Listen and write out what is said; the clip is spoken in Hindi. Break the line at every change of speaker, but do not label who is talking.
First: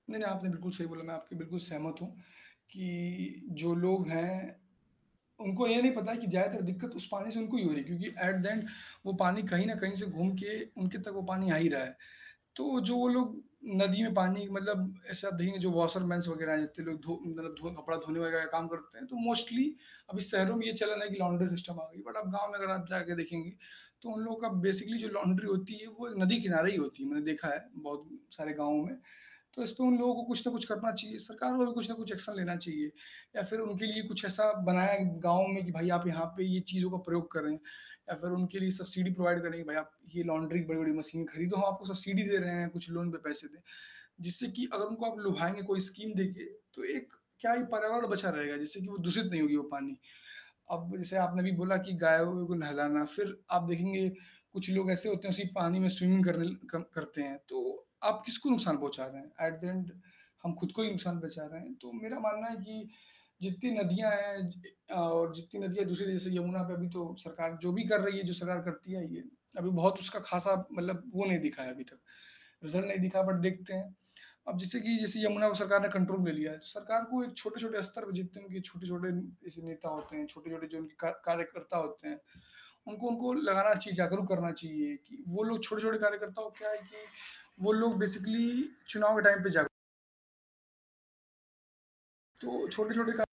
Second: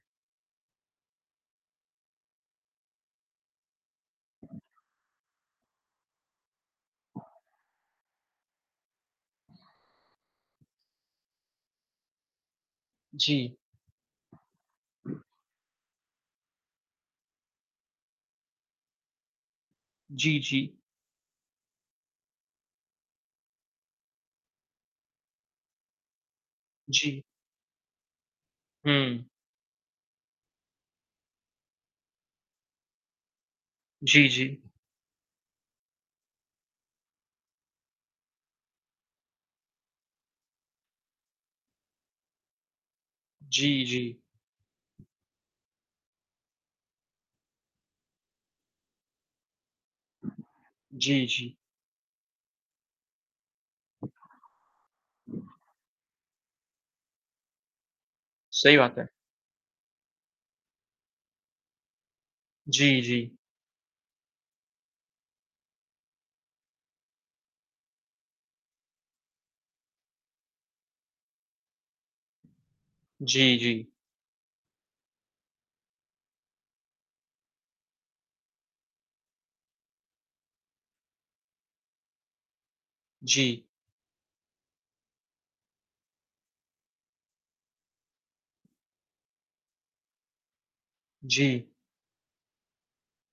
नहीं, नहीं, आपने बिल्कुल सही बोला, मैं आपके बिल्कुल सहमत हूँ कि जो लोग हैं। उनको ये नहीं पता है कि ज़्यादातर दिक्कत उस पानी से उनको ही हो रही है क्योंकि एट द एन्ड वो पानी कहीं न कहीं से घूम के उनके तक वो पानी आ ही रहा है। तो जो वो लोग
जी।
नदी में पानी मतलब ऐसा देंगे जो वॉशर मैन्स वग़ैरह इतने लोग धो मतलब धो कपड़ा धोने वग़ैरह का काम करते हैं तो मोस्टली अभी
जी,
शहरों में
जी।
ये चल रहा है कि लॉन्डरी सिस्टम आ गई। बट आप गाँव में अगर आप जाके देखेंगे तो उन लोगों का बेसिकली जो लॉन्ड्री होती है वो नदी की नारे ही होती है,
जी।
मैंने देखा है बहुत उम, सारे गाँवों में।
हुँ।
तो इसपे उन लोगों को कुछ न कुछ करना चाहिए। सरकार को भी कुछ न कुछ एक्शन लेना चाहिए। या फिर उनके लिए कुछ
जी,
ऐसा
जी।
बनाया गाँव में कि भाई आप यहाँ पे ये चीज़ों का प्रयोग कर रहे हैं या फिर उनके लिए सब्सिडी प्रोवाइड करें कि भई आप ये लॉन्ड्री बड़ी-बड़ी मशीनें खरीदो हम आपको सब्सिडी दे रहे हैं कुछ लोन पे पैसे दें।
जी, जी।
जिससे कि अगर उनको आप लुभाएँगे कोई स्कीम देके तो एक क्या ही पर्यावरण बचा रहेगा, जिससे कि वो दूषित नहीं होगी वो पानी। अब जैसे
जी,
आपने भी
जी।
बोला कि गायों को नहलाना फिर आप देखेंगे कुछ लोग ऐसे होते हैं उसी पानी में स्विमिंग करने ल कर करते हैं। तो आप किसको
सही
नुकसान
बात
पहुँचा
है।
रहे हैं? एट द एन्ड हम खुद को ही नुकसान पहुँचा रहे हैं। तो मेरा मानना है कि
जी, जी।
जितनी नदियाँ हैं ज अ, और जितनी नदियाँ दूसरी जैसे यमुना पे अभी तो सरकार जो भी कर रही है जो सरकार करती आयी है, अभी बहुत उसका ख़ासा मतलब वो नहीं दिखा है अभी तक, रिजल्ट नहीं दिखा। बट
जी,
देखते
जी।
हैं। अब जैसे कि जैसे यमुना को सरकार ने कंट्रोल में लिया है। सरकार को एक छोटे-छोटे स्तर पे जितने उनके छोटे-छोटे ऐसे नेता होते हैं, छोटे-छोटे जो उनके का कार्यकर्ता होते हैं, उनको उनको
जी।
लगाना चाहिए, जागरूक करना चाहिए। कि वो लोग छोटे-छोटे कार्यकर्ता को क्या है कि वो लोग बेसिकली चुनाव के टाइम पे जाग
जी।
तो छोटे-छोटे का